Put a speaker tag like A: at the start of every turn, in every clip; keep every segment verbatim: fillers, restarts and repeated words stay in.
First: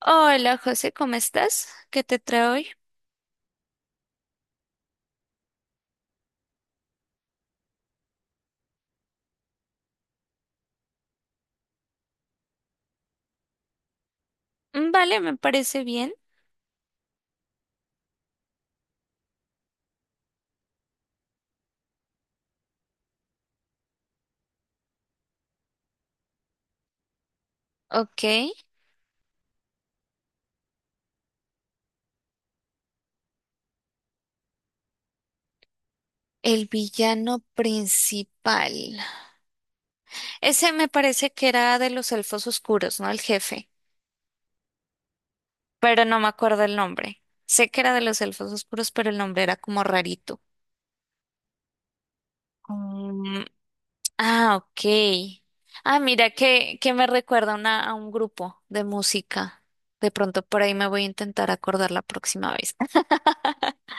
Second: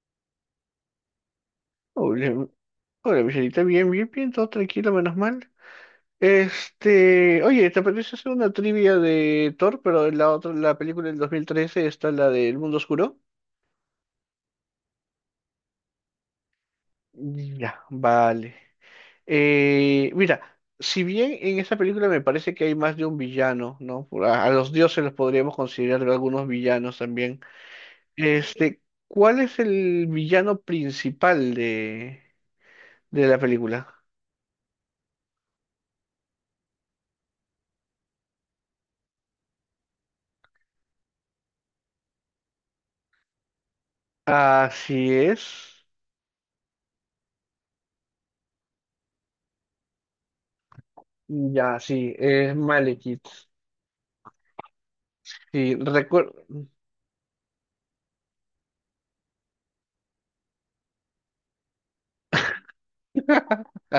A: Hola José, ¿cómo estás? ¿Qué te
B: Hola,
A: trae hoy?
B: hola, Michelita, bien, bien, bien, todo tranquilo, menos mal. Este, oye, ¿te apetece hacer una trivia de Thor, pero en la otra, la película del dos mil trece está la de El Mundo Oscuro?
A: Mm, Vale, me parece bien.
B: Ya, vale. Eh, mira, si bien en esta película me parece que hay más de un villano, ¿no? Por- A, a los dioses los podríamos considerar algunos villanos también.
A: Ok,
B: Este, ¿Cuál es el villano principal de, de la película?
A: el villano principal. Ese me parece que era de los elfos oscuros, ¿no? El jefe,
B: Así es.
A: pero no me acuerdo el nombre. Sé que era de los elfos oscuros, pero el nombre era como rarito.
B: Ya, sí, es Malekith.
A: Mm, ah, ok.
B: Sí,
A: Ah, mira
B: recuerdo.
A: que, que me recuerda a una, a un grupo de música. De pronto por ahí me voy a intentar acordar la próxima vez.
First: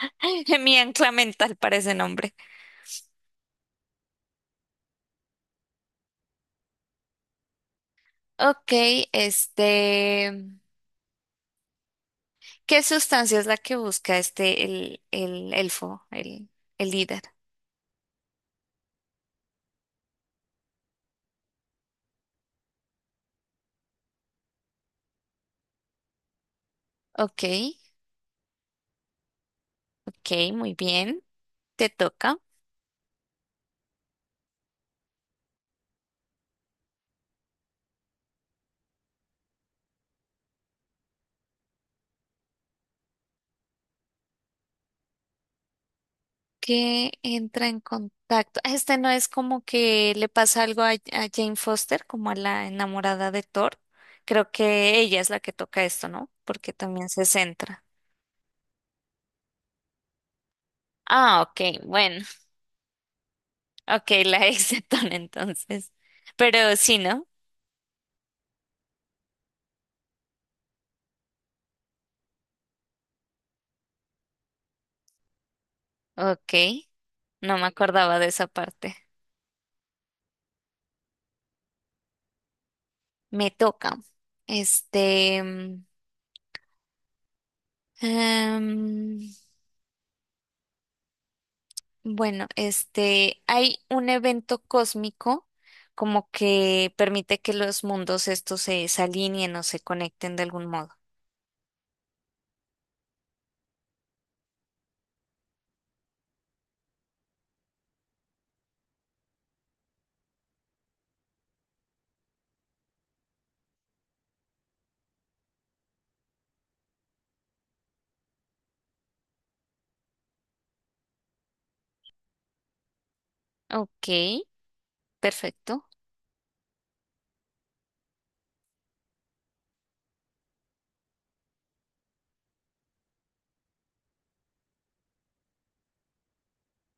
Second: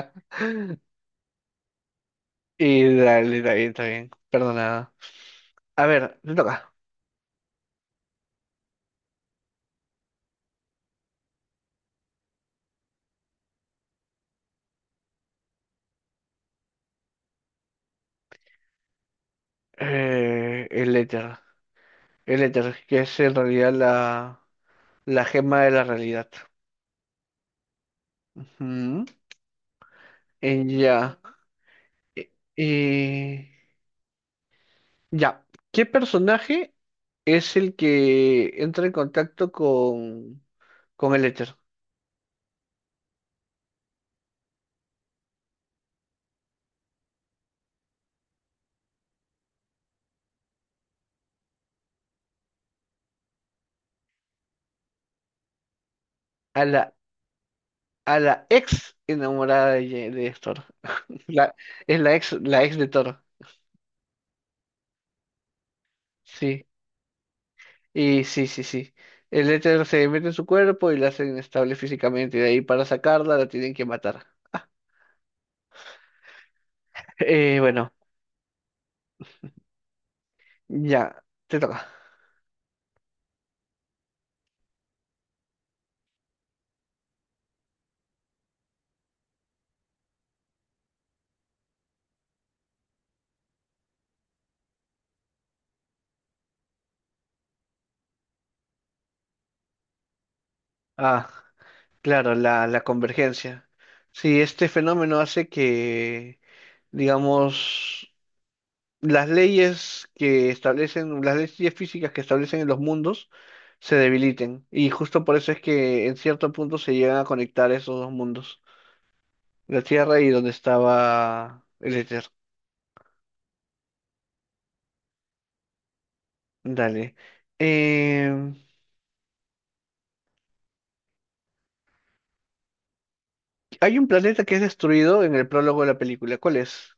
A: Mi ancla mental para ese nombre.
B: Y dale, dale, está bien. Perdonada. A ver, te toca.
A: Ok, este, ¿qué sustancia es la que busca este, el, el elfo, el, el líder?
B: Eh, el éter. El éter, que es en realidad la, la gema de la realidad.
A: Ok,
B: Ujú.
A: ok,
B: Eh,
A: muy
B: ya.
A: bien, te
B: Eh,
A: toca.
B: eh, ya. ¿Qué personaje es el que entra en contacto con, con el éter?
A: ¿Qué entra en contacto? Ah, este no es como que le pasa algo a, a Jane Foster, como a la enamorada de Thor. Creo que ella es la que toca esto, ¿no?
B: A
A: Porque
B: la,
A: también se centra.
B: a la ex enamorada de, Ye- de Héctor.
A: Ah,
B: La,
A: ok,
B: es la
A: bueno,
B: ex, la ex de Toro
A: ok, la ex de Thor entonces.
B: sí.
A: Pero sí, ¿no?
B: Y sí, sí, sí. El éter se mete en su cuerpo y la hace inestable físicamente. Y de ahí para sacarla la tienen que matar.
A: Ok, no
B: Eh,
A: me
B: bueno,
A: acordaba de esa parte.
B: ya, te toca.
A: Me toca. Este, mm, em, bueno, este, hay un evento cósmico como que permite que los mundos estos se, se alineen o se conecten de algún modo.
B: Ah, claro, la, la convergencia. Sí, este fenómeno hace que, digamos, las leyes que establecen, las leyes físicas que establecen en los mundos se debiliten. Y justo por eso es que en cierto punto se llegan a conectar esos dos mundos. La Tierra y donde estaba el éter.
A: Ok, perfecto.
B: Dale. Em, Hay un planeta que es destruido en el prólogo de la película. ¿Cuál es?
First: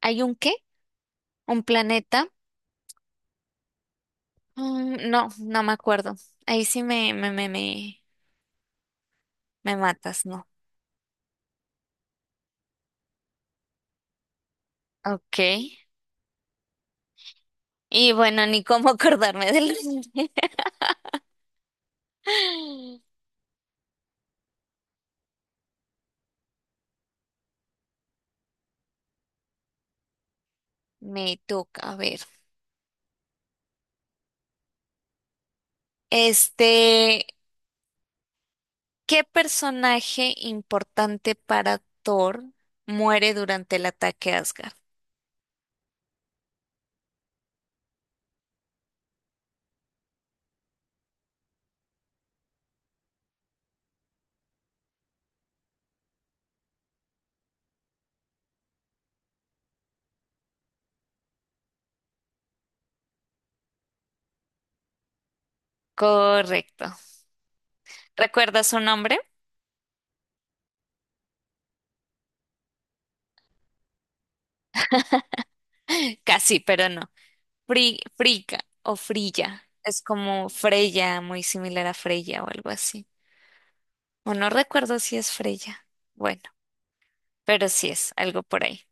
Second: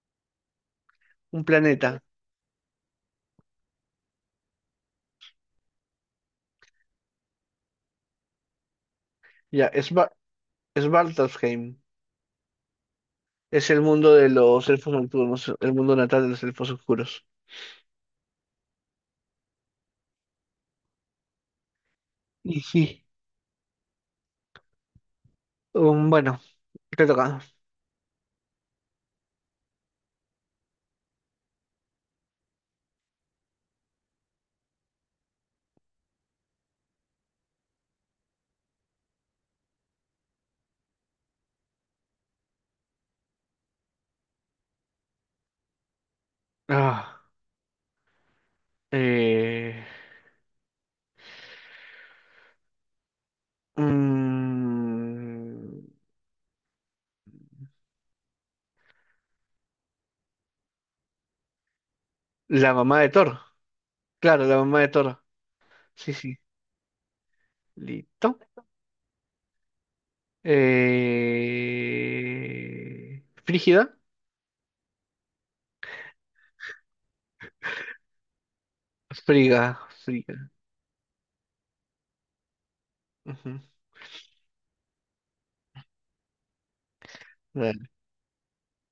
A: ¿Hay un qué?
B: Un
A: ¿Un
B: planeta.
A: planeta? Mm, no, no me acuerdo. Ahí sí me, me, me, me,
B: Ya,
A: me
B: es Sva-
A: matas, ¿no?
B: Svartalfheim. Es el mundo de los elfos
A: Ok.
B: nocturnos, el mundo natal de los elfos oscuros.
A: Y bueno, ni cómo acordarme del nombre.
B: Y sí. Um, bueno, te toca.
A: Me toca, a ver. Este, ¿qué personaje importante para Thor muere durante el ataque a Asgard?
B: Ah, eh, mm, la mamá de Thor. Claro, la mamá de Thor. Sí, sí.
A: Correcto.
B: Listo.
A: ¿Recuerdas su nombre?
B: Eh... ¿Frígida?
A: Casi, pero no. Fri Friga o
B: Friga,
A: Frilla. Es
B: friga.
A: como Freya, muy similar a Freya o algo así.
B: Ujú.
A: O no recuerdo si es Freya. Bueno, pero
B: Vale.
A: sí es algo por ahí.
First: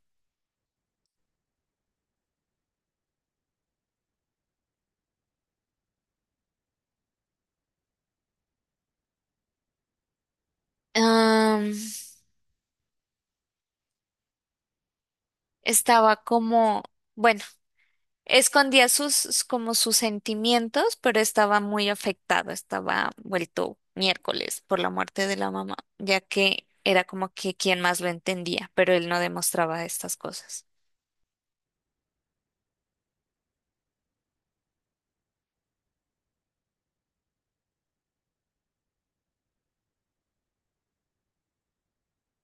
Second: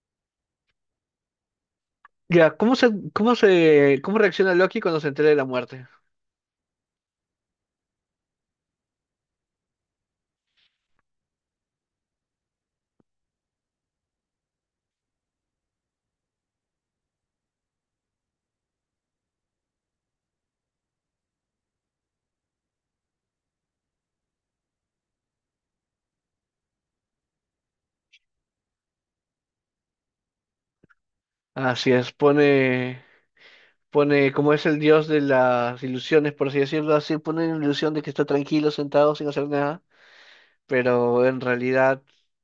B: Ya, ¿cómo se, cómo se, cómo reacciona Loki cuando se entera de la muerte?
A: Am, estaba como, bueno. Escondía sus, como sus sentimientos, pero estaba muy afectado, estaba vuelto miércoles por la muerte de la mamá, ya que era como que quien más lo entendía, pero él no demostraba estas cosas.
B: Así es, pone, pone, como es el dios de las ilusiones, por así decirlo, así pone la ilusión de que está tranquilo, sentado, sin hacer nada, pero en realidad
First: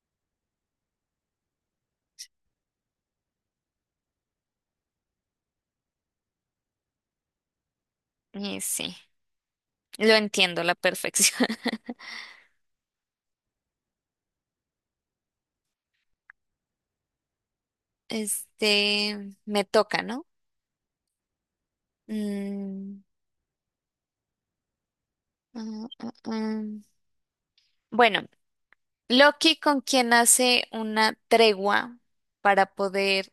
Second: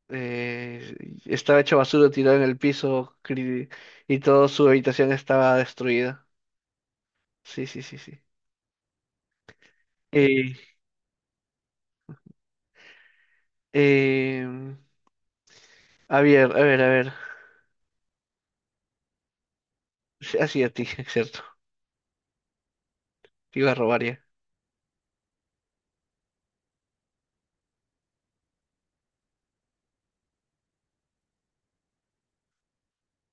B: eh, estaba hecho basura, tirado en el piso cri- y toda su habitación estaba destruida. Sí, sí, sí, sí.
A: Y sí, lo
B: Eh,
A: entiendo a la perfección.
B: em, A ver, a ver, a ver.
A: Este, me toca, ¿no?
B: Sí, así a ti, cierto.
A: Mm,
B: Te iba a robar ya.
A: mm, mm, mm. Bueno, Loki con quien hace una tregua para poder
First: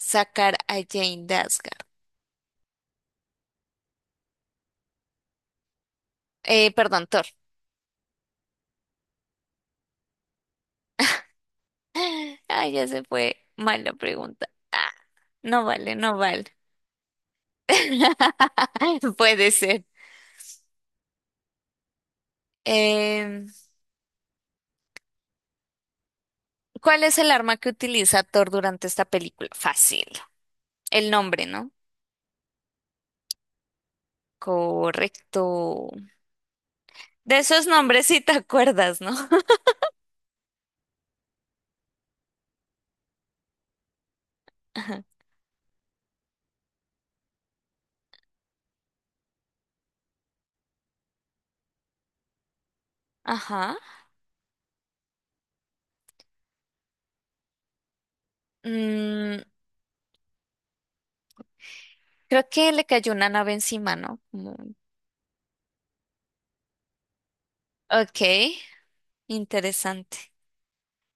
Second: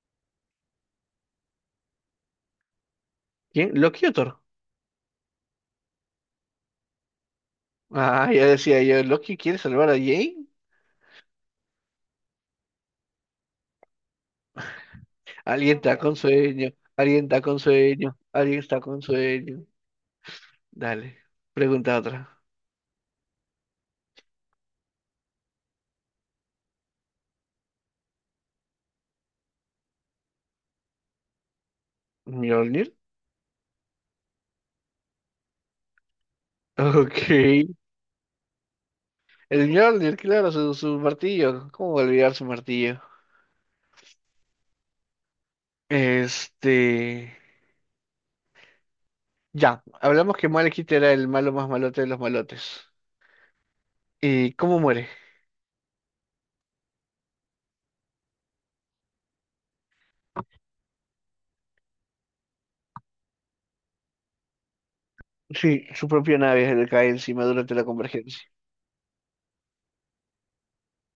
A: sacar a Jane de Asgard.
B: ¿Quién? ¿Loki o Thor?
A: Eh, perdón, Thor.
B: Ah, ya decía yo, ¿Loki quiere salvar a Jane?
A: Ay, ya se fue mal la pregunta. Ah, no
B: Alguien
A: vale,
B: está con
A: no vale.
B: sueño, alguien está con sueño, alguien está con
A: Puede
B: sueño.
A: ser.
B: Dale, pregunta otra.
A: Em, ¿cuál es el arma que utiliza Thor durante esta película? Fácil. El nombre, ¿no?
B: ¿Mjolnir?
A: Correcto. De
B: Ok.
A: esos nombres sí te acuerdas, ¿no?
B: El Mjolnir, claro, su, su martillo. ¿Cómo olvidar su martillo?
A: Ajá.
B: Este... Ya, hablamos que Malekith era el malo más malote de los malotes.
A: Ajá.
B: ¿Y cómo muere?
A: Mm, creo que le cayó una nave encima, ¿no? Como
B: Sí, su propia nave le cae encima durante la
A: ok,
B: convergencia.
A: interesante.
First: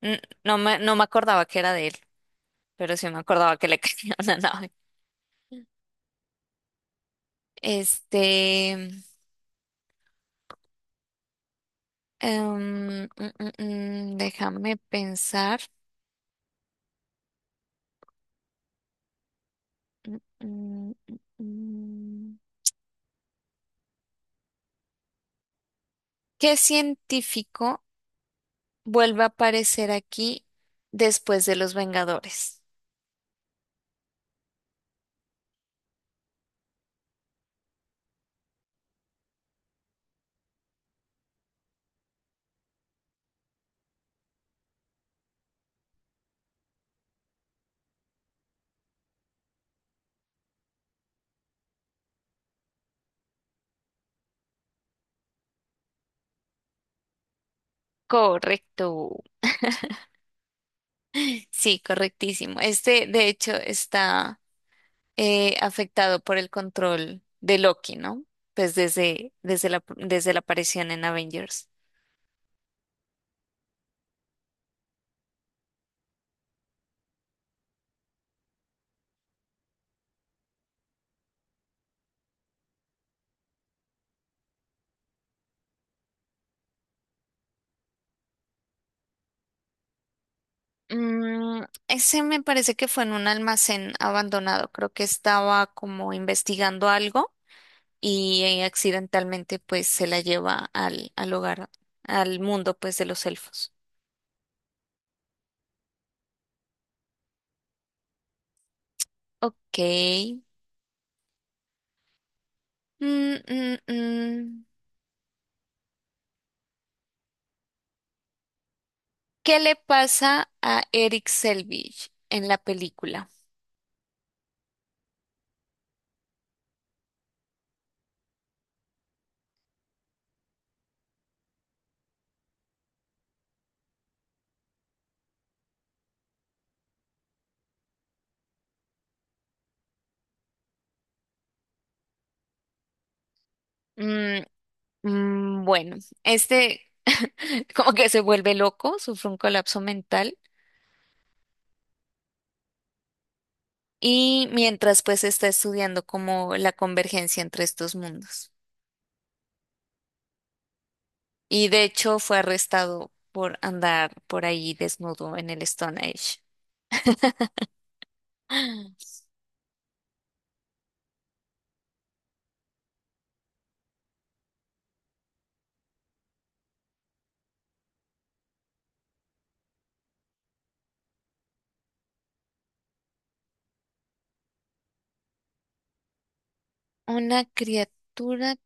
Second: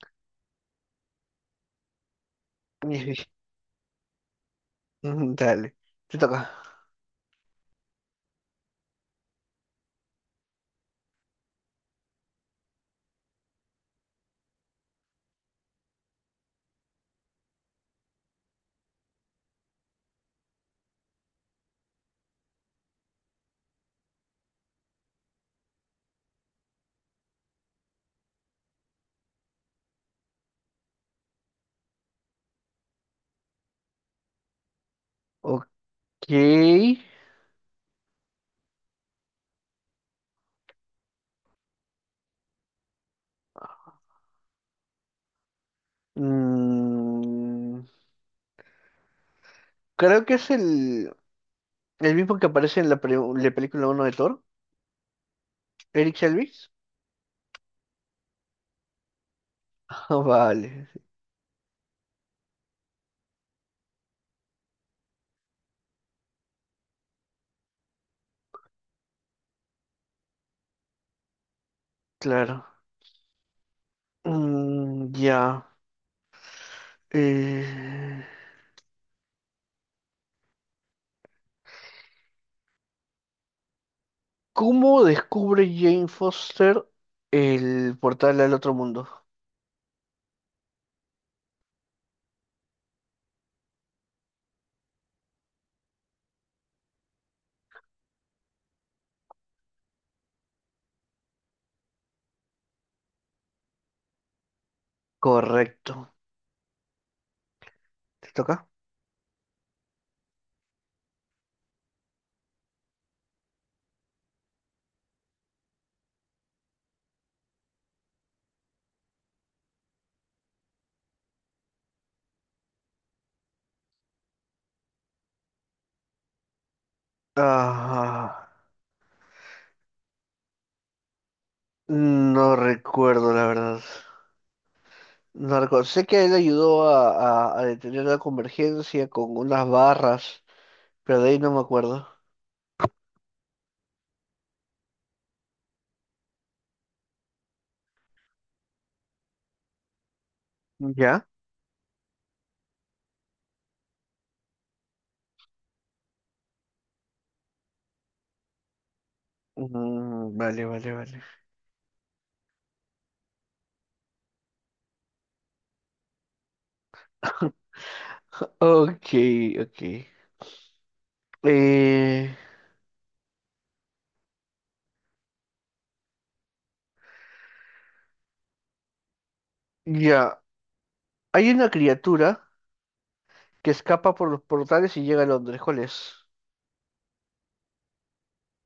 A: N- No me, no me acordaba que era de él, pero sí me acordaba que le cayó una nave.
B: Dale, te toca.
A: Este. Em, mm, mm, mm, déjame pensar. Mm, mm, mm, mm. ¿Qué científico vuelve a aparecer aquí después de los Vengadores?
B: Ok. Mm, creo que es el, el mismo que aparece en la, pre- la película uno de Thor, Eric Selvig.
A: Correcto.
B: Ah, vale,
A: Sí, correctísimo. Este, de hecho, está eh, afectado por el control de Loki, ¿no? Pues desde, desde la, desde la aparición en Avengers.
B: claro. Mm, ya. Eh, ¿Cómo descubre Jane Foster el portal al otro mundo?
A: Mm, ese me parece que fue en un almacén abandonado. Creo que estaba como investigando algo y eh, accidentalmente pues se la lleva al, al hogar, al mundo pues de los elfos.
B: Correcto. ¿Te toca?
A: Ok. Mm, mm, mm. ¿Qué le pasa a Eric Selvig en la película?
B: Ah, no recuerdo, la verdad. No recuerdo. Sé que él ayudó a, a- a detener la convergencia con unas barras, pero de ahí no me acuerdo.
A: Mm, mm, bueno, este como que se vuelve loco, sufre un colapso mental
B: ¿Ya?
A: y mientras pues está estudiando como la convergencia entre estos mundos.
B: Mm, vale, vale, vale.
A: Y de hecho fue arrestado por andar por ahí desnudo en el Stone Age.
B: Ok, ok. Eh, ya. Hay una criatura que escapa por los portales y llega a Londres. ¿Cuál es?
A: Una criatura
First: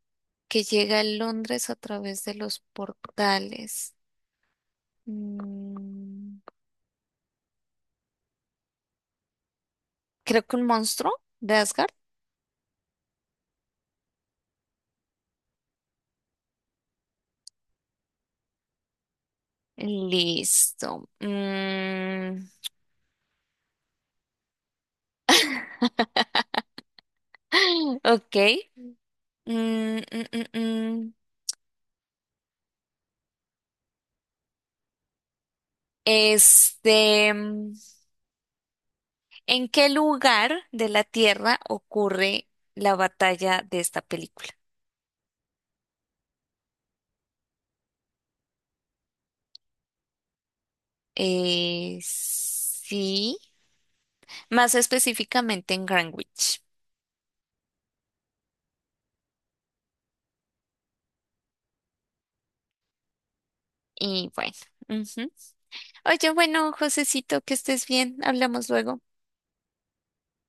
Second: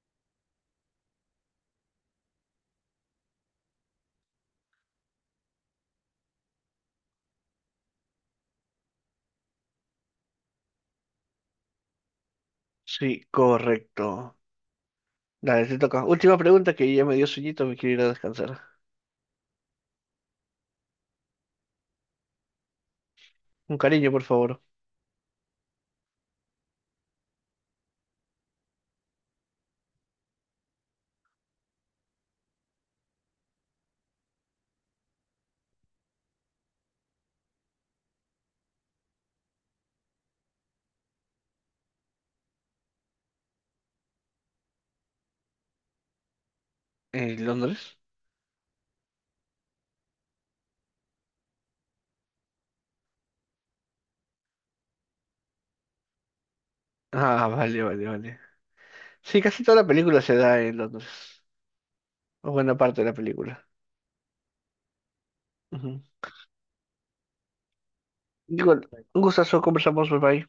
A: que llega a Londres a través de los portales. Mm, creo que un monstruo de Asgard.
B: Sí, correcto. Dale, te toca. Última pregunta que ya me dio sueñito, me quiero ir a descansar.
A: Listo. Mm,
B: Un cariño, por favor.
A: ok. Mm, mm, mm, mm. Este, mm, ¿en qué lugar de la Tierra ocurre la batalla de esta película?
B: ¿En Londres?
A: Eh, sí, más específicamente en Greenwich.
B: Ah, vale, vale, vale. Sí, casi toda la película se da en Londres. O buena parte de la película.
A: Y bueno, ujú.
B: Ujú.
A: Oye, bueno, Josecito, que estés bien. Hablamos
B: Digo,
A: luego.
B: un gustazo, conversamos, bye bye.